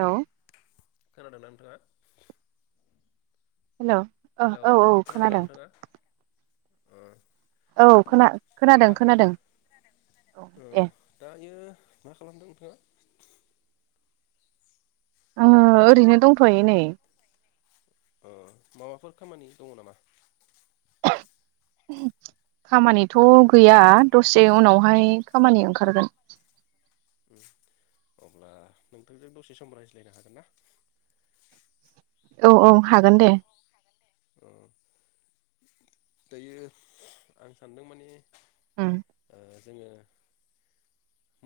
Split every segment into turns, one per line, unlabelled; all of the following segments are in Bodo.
हेल'
खोनादोंना नोंथाङा?
हेल'
हेलौ
औ औ
खोनादोंना
खोनादों
नोंथाङा ओ
औ खोना खोनादों
दा
खोनादों औ
ओ
दे
दायो मा खालामदों नोंथाङा?
नाङो ओरैनो दंथ'यो नै
अ माबाफोर खामानि दङ नामा?
खामानिथ' गैया दसे उनावहाय खामानि ओंखारगोन
अब्ला नोंथांजों दसे सम रायज्लायनो हागोन ना?
औ औ हागोन दे
दायो आं सानदों माने
उम
जोङो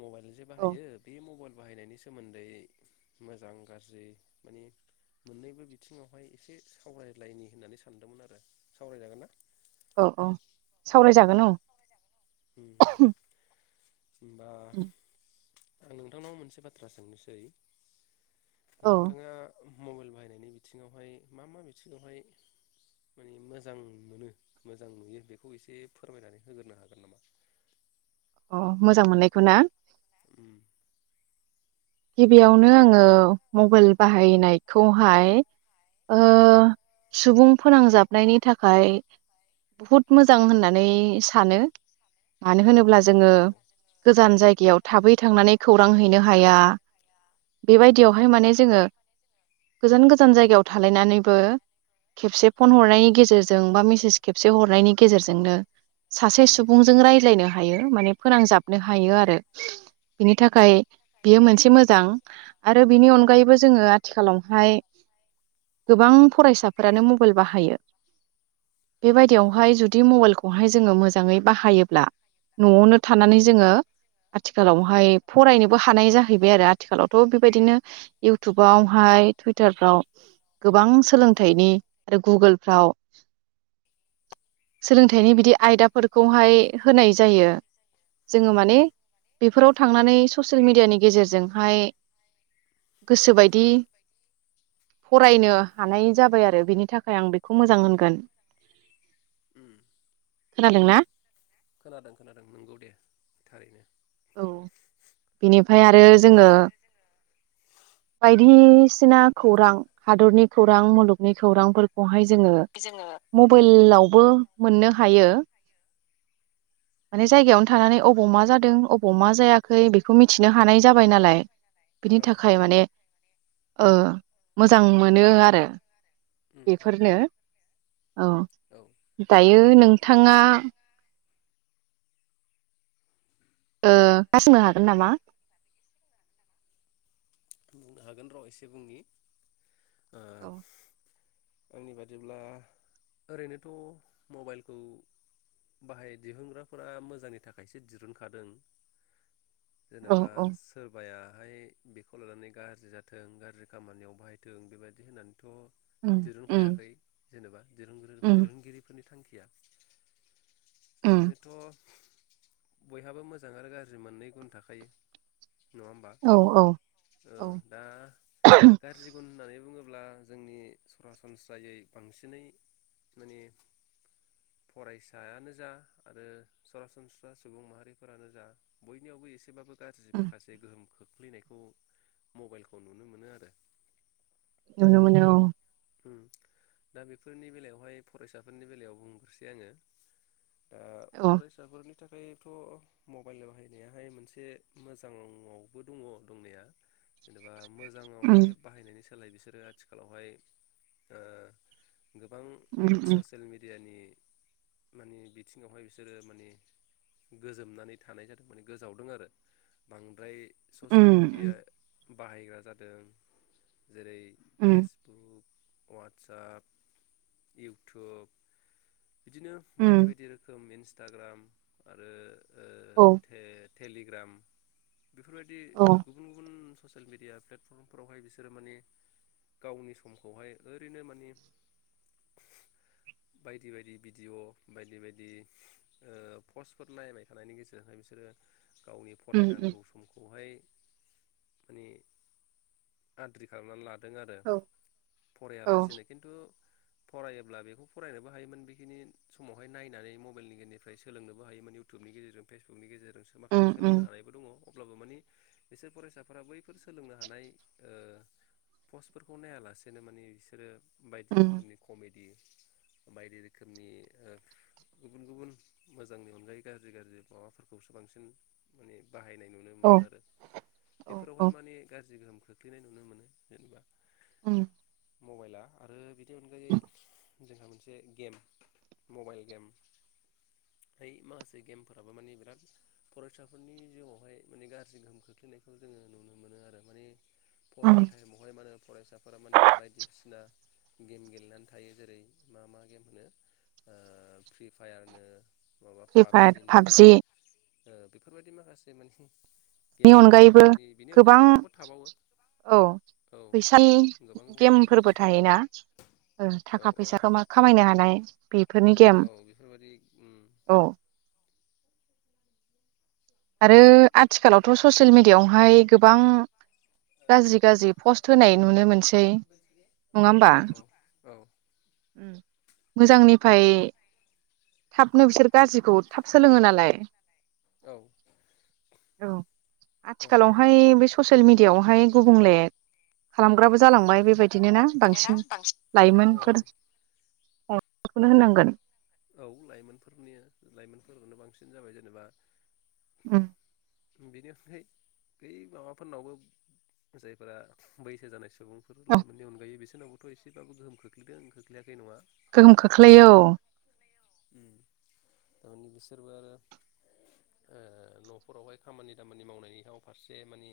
मबाइलखोजे
औ
बाहायो बे मबाइल बाहायनायनि सोमोन्दै मोजां गाज्रि माने मोननैबो बिथिङावहाय एसे सावरायलायनि होननानै सानदोंमोन आरो सावरायजागोन ना?
औ औ सावरायजागोन औ
उम होमबा आं नोंथांनाव मोनसे बाथ्रा सोंनोसै
औ
नोंथाङा मबाइल बाहायनायनि बिथिङावहाय मा मा बिथिङावहाय माने मोजां मोनो मोजां नुयो बेखौ एसे फोरमायनानै होग्रोनो हागोन नामा
अ मोजां मोननायखौ ना
उम
गिबियावनो आङो मबाइल बाहायनायखौहाय सुबुं फोनांजाबनायनि थाखाय बहुद मोजां होननानै सानो मानो होनोब्ला
औ
जोङो
औ
गोजान जायगायाव थाबै थांनानै खौरां हैनो हाया
औ
बेबायदियावहाय माने जोङो गोजान गोजान जायगायाव थालायनानैबो खेबसे फन हरनायनि गेजेरजों बा मेसेज खेबसे हरनायनि गेजेरजोंनो सासे
उम
सुबुंजों रायज्लायनो हायो माने फोनांजाबनो हायो हायो आरो बिनि थाखाय बियो मोनसे मोन से मोजां आरो बिनि अनगायैबो जोङो आथिखालावहाय गोबां फरायसाफोरानो मबाइल बाहायो
औ
बेबायदियावहाय जुदि मबाइलखौ खौहाय जोङो मोजाङै बाहायोब्ला न'आवनो थानानै जोङो आथिखालावहाय फरायनोबो हानाय जाहैयो बाय आरो आथिखालावथ' बेबायदिनो इउटुबावहाय टुइटारफ्राव गोबां सोलोंथाइनि आरो गुगोलफ्राव सोलोंथाइनि बिदि आयदाफोरखौहाय होनाय जायो जोङो माने बेफोराव थांनानै ससियेल मिडियानि गेजेरजोंहाय गोसोबायदि फरायनो हानाय जाबाय आरो बिनि थाखाय आं बेखौ मोजां होनगोन
ओम
खोनादोंना
खोनादों खोनादों नंगौ दे थारैनो
औ बिनिफ्राय आरो जोङो बायदिसिना खौरां हादरनि खौरां मुलुगनि खौरांफोरखौहाय जोङो मबाइलावबो मोननो हायो माने
औ
जायगायावनो थानानै अबाव मा जादों अबाव मा जायाखै बेखौ मिथिनो हानाय जाबाय नालाय बिनि
औ
थाखाय माने ओ मोजां मोनो आरो
उम उम उम
बेफोरनो औ
औ
दायो नोंथाङा ओ [unintelligible] हागोन नामा
बुंनो हागोन र' एसे बुंनि ओ
औ
आंनि बादिब्ला ओरैनोथ' मबाइलखौ बाहाय दिहुनग्राफोरा मोजांनि थाखायसो दिरुनखादों
औ
जेनेबा
औ
सोरबाया [unintelligible] खौ लानानै गाज्रि जाथों गाज्रि खामानियाव बाहायथों बेबायदि होननानै थ'
उम उम
दिरुनखायाखै जेनेबा
उम
दिरुनगिरिफोरनि थांखि [unintelligible]
उम
ओरैनोथ' बयहाबो मोजां आरो गाज्रि मोननै गुन थाखायो नङा होमबा
औ औ औ
दा गाज्रि गुन होननानै होननानै बुङोब्ला जोंनि सरासनस्रायै बांसिनै माने फरायसायानो जा आरो सरासनस्रा सुबुं माहारिफोरानो जा बयनियावबो एसेबाबो गाज्रि
उम
माखासे गोहोम खो खुलिनायखौ मबाइलखौ नुनो मोनो आरो
नुनो मोनो औ
दा बेफोरनि बेलायावहाय फरायसाफोरनि बेलायाव बुंग्रोसै आङो
औ
फरायसाफोरनि बिनि थाखायथ' मबाइल बाहायनायाहाय मोनसे मोजाङावबो दङ दंनाया जेनेबा
उम
मोजाङावहाय बाहायनायनि स सोलाय बिसोरो आथिखालावहाय ओ गोबां
उम उम
ससियेल मेडियानि माने बिथिङावहाय बिसोरो माने गोजोमनानै थानाय जादों माने गोजावदों आरो बांद्राय ससेेल
उम
मिडिया बाहायग्रा जादों जेरै
उम
फेसबुक अवाट्सएप, इउटउब बिदिनो
उम
बायदि बायदि रोखोम इन्स इन्सटाग्राम आरो
औ
टेललिग्राम बेफोरबायदि
औ
गुबुन गुबुन ससियेल मिडिया प्लेटफर्मफोरावहाय बिसोरो माने गावनि समखौहाय ओरैनो मानिे बायदि बायदि भिडिय' बायदि बायदि पस्टफोर नायबाय थानायनि गेजेरजोंहाय बिसोरो गावनि
उम उम
फरायनांगौ समखौहाय माने आद्रि खालामनानै लाद दों आरो
औ औ
फरायालासिनो खिन्थु फरायोब्ला बेखौ फरायनोबो हायोमोन बेखिनि समावहाय नायनानै मबाइलनि गेजेरनिफ्राय सोलोंनोबो हायोमोन इउटुबनि गेजेरजों फेसबुकनि गेजेरजों जों
उम
माखासे
उम
सोलोंनो हानायबो दङ अब्लाबो मानि बिसोर फरायसाफोरा बैफोर सोलोंनो हानाय ओ पस्टफोरखौ नायालासेनो नों मानिे बिसोरो बायदि
उम
रोखोमनि कमेनड बायदि रोखोमनि गुबुन गुबुन मोजांनि अनगायै गाज्रि गाज्रि माबाफोरखौसो बांसिन माने बाहायनाय नुनो मोनो
औ
आरो
औ
बेफोरावहाय
औ
मानिे गाज्रि गोहोम खोख्लैनाय नुनो मोनो जेनेबा
औ
मबाइला आरो बिदि नि अनगायै जोंहा मोनसे गेम मबाइल गेम ब माखासे गेमफोराबो माने बिराद फरायसाफोरनि जिउआवहाय माने गाज्रि गोहोम खोख्लैनायखौ जोङो नुनो मोनो आरो माने
उम
फरायनाय टाइमावहाय माने फरायसा फोरा माने बायदिसिना गेम गेलेनानै थायो जेरै मा मा गेम होनो फ्रि फायार नो
फ्रि फायार फाबजि
ओ बेफोरबायदि माखासे मानिे
नि अनगायैबो गोबां
गोबांफोर थाबावो
औ
औ
फैसाानि
गोबां दंबावो
गेमफोरबो थायोना ओ
औ
थाखा
औ
फैसाखौ मा खामायनो हानाय फाय बेफोरनि गेम
औ बेफोरबायदि उम
औ आरो आथिखालावथ' ससियेल मिडियायावहाय गोबां गाज्रि गाज्रि पस्ट होनाय नुनो मोनस सै नङा
औ
होमबा उम मोजांनिफ्राय थाबनो बिसोर गाज्रिखौ थाब सोलोङो नालाय
[inaudible]
औ
औ
आथिखालावहाय बे स ससियेल मिडियायावहाय गुबुंले खालामग्राबो जालांबाय
[unintelligible] औ
बेबायदि
औ औ
होननांगोन
लाइमोनफोरनिया लाइ फोरखौनो बांसिन जाबाय जेनेबा
उम
बेनि अनगायै बै माबाफोरनावबो जायफोरा बैसो जानाय सु सुबुंफोर लाइमोननि अनगायै बिसोरनावबोथ' एसेबाबो गोहोम खोख्लैदों खोख्लैयै नङा
गोहोम खोख्लैयो औ
उम थारमानि बिसोरबो आरो ओ न'फोरावहाय खामानि दामानि मावनायनि हाव फारसे माने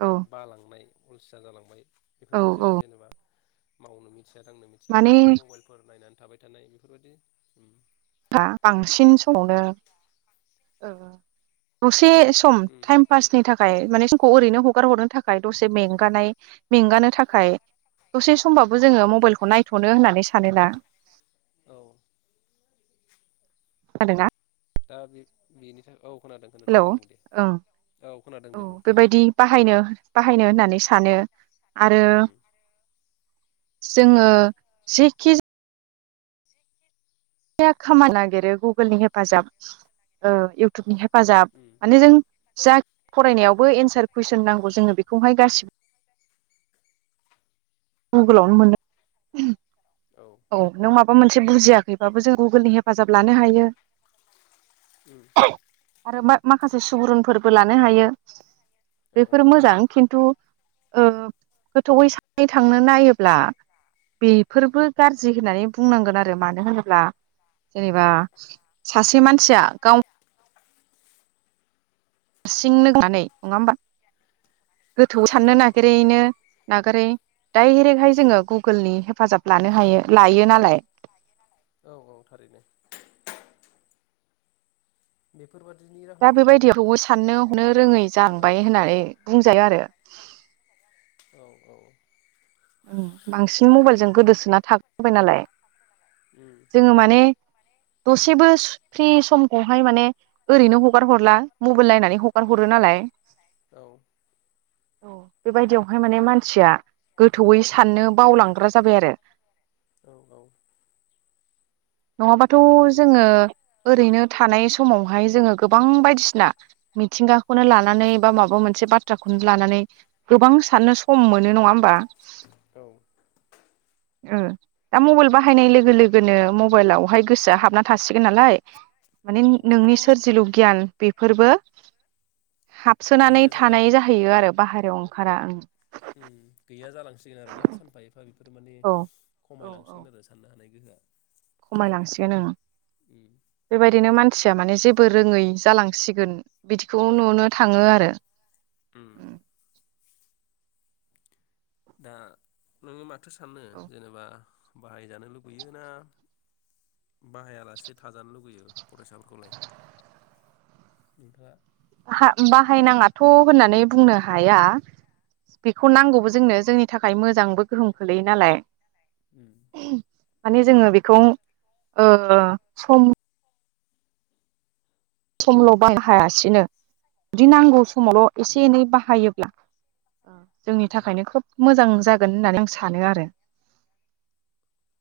औ
बालांनाय अलसिया जालांबाय
औ
बेफोरबायदि जाबाय
औ
जेनबा मावनो मो थिया दांनो मिथिया माने मबाइलफोर नायनानै थाबाय थानाय बेफोरबायदि उम
दा बांसिन समावनो ओ दसे सम
उम
टाइम पासनि थाखाय माने खौ ओरैनो हगार हरनो थाखाय दसे मेंगानाय मेंगानो थाखाय दसे समबाबो जोङो मबाइलखौ नायथ'नो होननानै सानोना
औ
[unintelligible]
दा बे बेनि था
हेल' ओं
खोनादों
औ
दे बुं
बेबायदि बाहायनो बाहायनो होननानै सा सानो आरो
उम
जोङो जिखि या खामा नागिरो गुगोलनि हेफाजाब ओ इउटुबनि हे फाजाब
उम
माने जों जा फरायनायावबो एन्सार कुइसन नांगौ जोङो बेखौहाय गासि
औ
गुगोलावनो मोनो औ नों माबा मेबा मोन बुजियाखैबाबो जों गुगोलनि हेफाजाब लानो हायो।
उम
आरो माखासे सुबुरुनफोरबो लानो हायो।
औ
बेफोरो मोजां खिन्थु ओ गोथौै सानै थांनो नायोब्ला बेफोरबो गाज्रि होननानै बुंनांगोन आरो मानो होनोब्ला जेनेबा सासे मानसिया गाव हारसिं नोंनानै नङा होबा गोथौवै साननो
औ
नागिरहैनो नागारै डाइरेक्टहाय जोंङो गुगोलनि हेफाजाब लानो हायो लायो नालाय
औ - औ थारैनो [unintelligible]
दा
जाहोनावबो माने
बेबायदिखौबो साननो हनो रोङै
औ
जांबाय होननानै बुंजायो आरो
औ - औ
ओ बांसिन
माने
मबाइलजों गोदोसोना थाग जाबाय नालाय
उम
जोंङो माने दसेबो फ्रि समखौहाय माने ओरैनो हगार हरला मबाइल नायनानै हगार हरो नालाय
औ
औ बेबायदियावहाय माने मानसिया गोथौयै साननो बावलांग्रा जाबाय आरो
औ - औ
नङाबाथ'
थारैनो नंगौ
जोंङो ओरैनो थानाय समावहाय जोंङो गोबां बायदिसिना मिथिंगाखौनो लानानै बा माबा मोनसे बाथ्राखौनो लानानै गोबां साननो सम मोनो नंङा होमबा
औ
ओ दा मबाइल बाहायनाय लोगो लोगोनो म मबाइलावहाय गोसोआ हाबना थासिगोन नालाय माने
औ
नोंनि सोरजलु गियान बे फोरबो हाबसोनानै
गैया जालाङो
थानाय जाहैयो आरो बाहेरायाव खारारा ओं
ओम गैया जालांसिगोन आरो ना सानफा एफा बेफोर माने
औ
खमायलांसिगोन आरो साननो हानाय बिदिनो
खमायलां सिगोन ओं
उम
बेबायदिनो मानसि [unintelligible] माने जेबो रोंङै जालांसिगोन बिदिखौ नुनो थांङो आरो
ओम दा नों मा थो सानो जेनेबा बाहायजानो लुुबैयो ना बाहायालासे थाजानो लुुबैयो फरायसाफोरखौलाय नोंथाङा
बाहायनाङाथ' होननानै बुंनो हाया बेखौ नांगौबो जोंनो जोंनि थाखाय मोजांबो गोहोम खोलैयो नालाय
[inaudible]
माने जोङो बेखौ सम सम [unintelligible] बाहायासिनो बिदि नांगौ समावल' एसे
उम
एनै बाहायोब्ला जोंनि
औ
थाखायनो खोब मोजां जागोन होननानै आं सानो आरो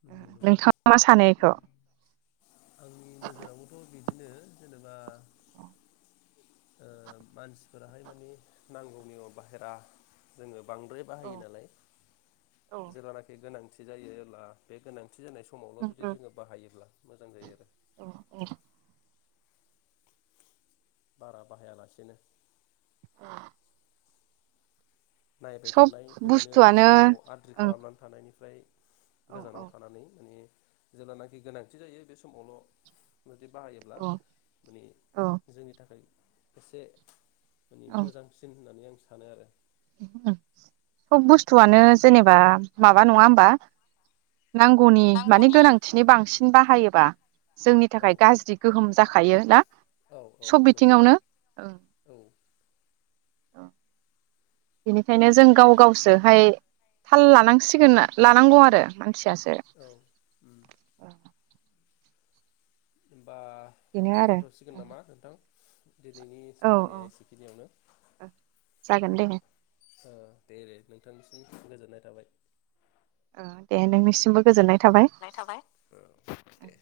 नंगौ नंगौ
नोंथाङा मा सानो बेखौ
आंनि नोजोरावबोथ' बिदिनो जेनेबा मानसिफोराहाय माने नांगौनि बाहेरा जोङो बांद्राय बाहायो नालाय जेब्लानाखि गोनांथि गोनांथि जायो अब्ला बे गोनांथि गोनांथि जानाय समावल'
उम
जुदि जोङो बाहायोब्ला मोजां जायो आरो
उम
बारा बाहायालासेनो नायबाय
सब
थानाय ओरैनो
बुस्थुआनो
समखौ आद्रि
ओं
खालामनानै थानायनिफ्राय
औ
गोजानाव थानानै माने जेब्लानाखि गोनांथि जायो बे समावल' जुदि बाहायोब्ला
औ
माने जोंनि थाखाय एसे माने मोजांसिन होननानै आं सानो आरो
ह सब
उम
बुस्थुआनो जेनेबा माबा नङा होमबा नांगौनि माने
नांगौनि
गोनांथिनि बांसिन नों बाहायोबा जोंनि
औ
थाखाय गाज्रि गोहोम जाखायो ना
औ औ
सब
नंगौ
बिथिङावनो
औ
बेनिखायनो जों
औ
गाव गावसोहाय थाल लानांसिगोन लानांगौ आरो
औ उम
[unintelligible]
बा
बेनो आरो
जाथ'सिगोन नामा नोंथां दिनैनि
औ
सावरायनाया एसेखिनियावनो
जागोन दे
अ दे दे नोंथांनिसिम गोजोननाय थाबाय
दे नोंनिसिमबो गोजोननाय थाबाय
नाय थाबाय दे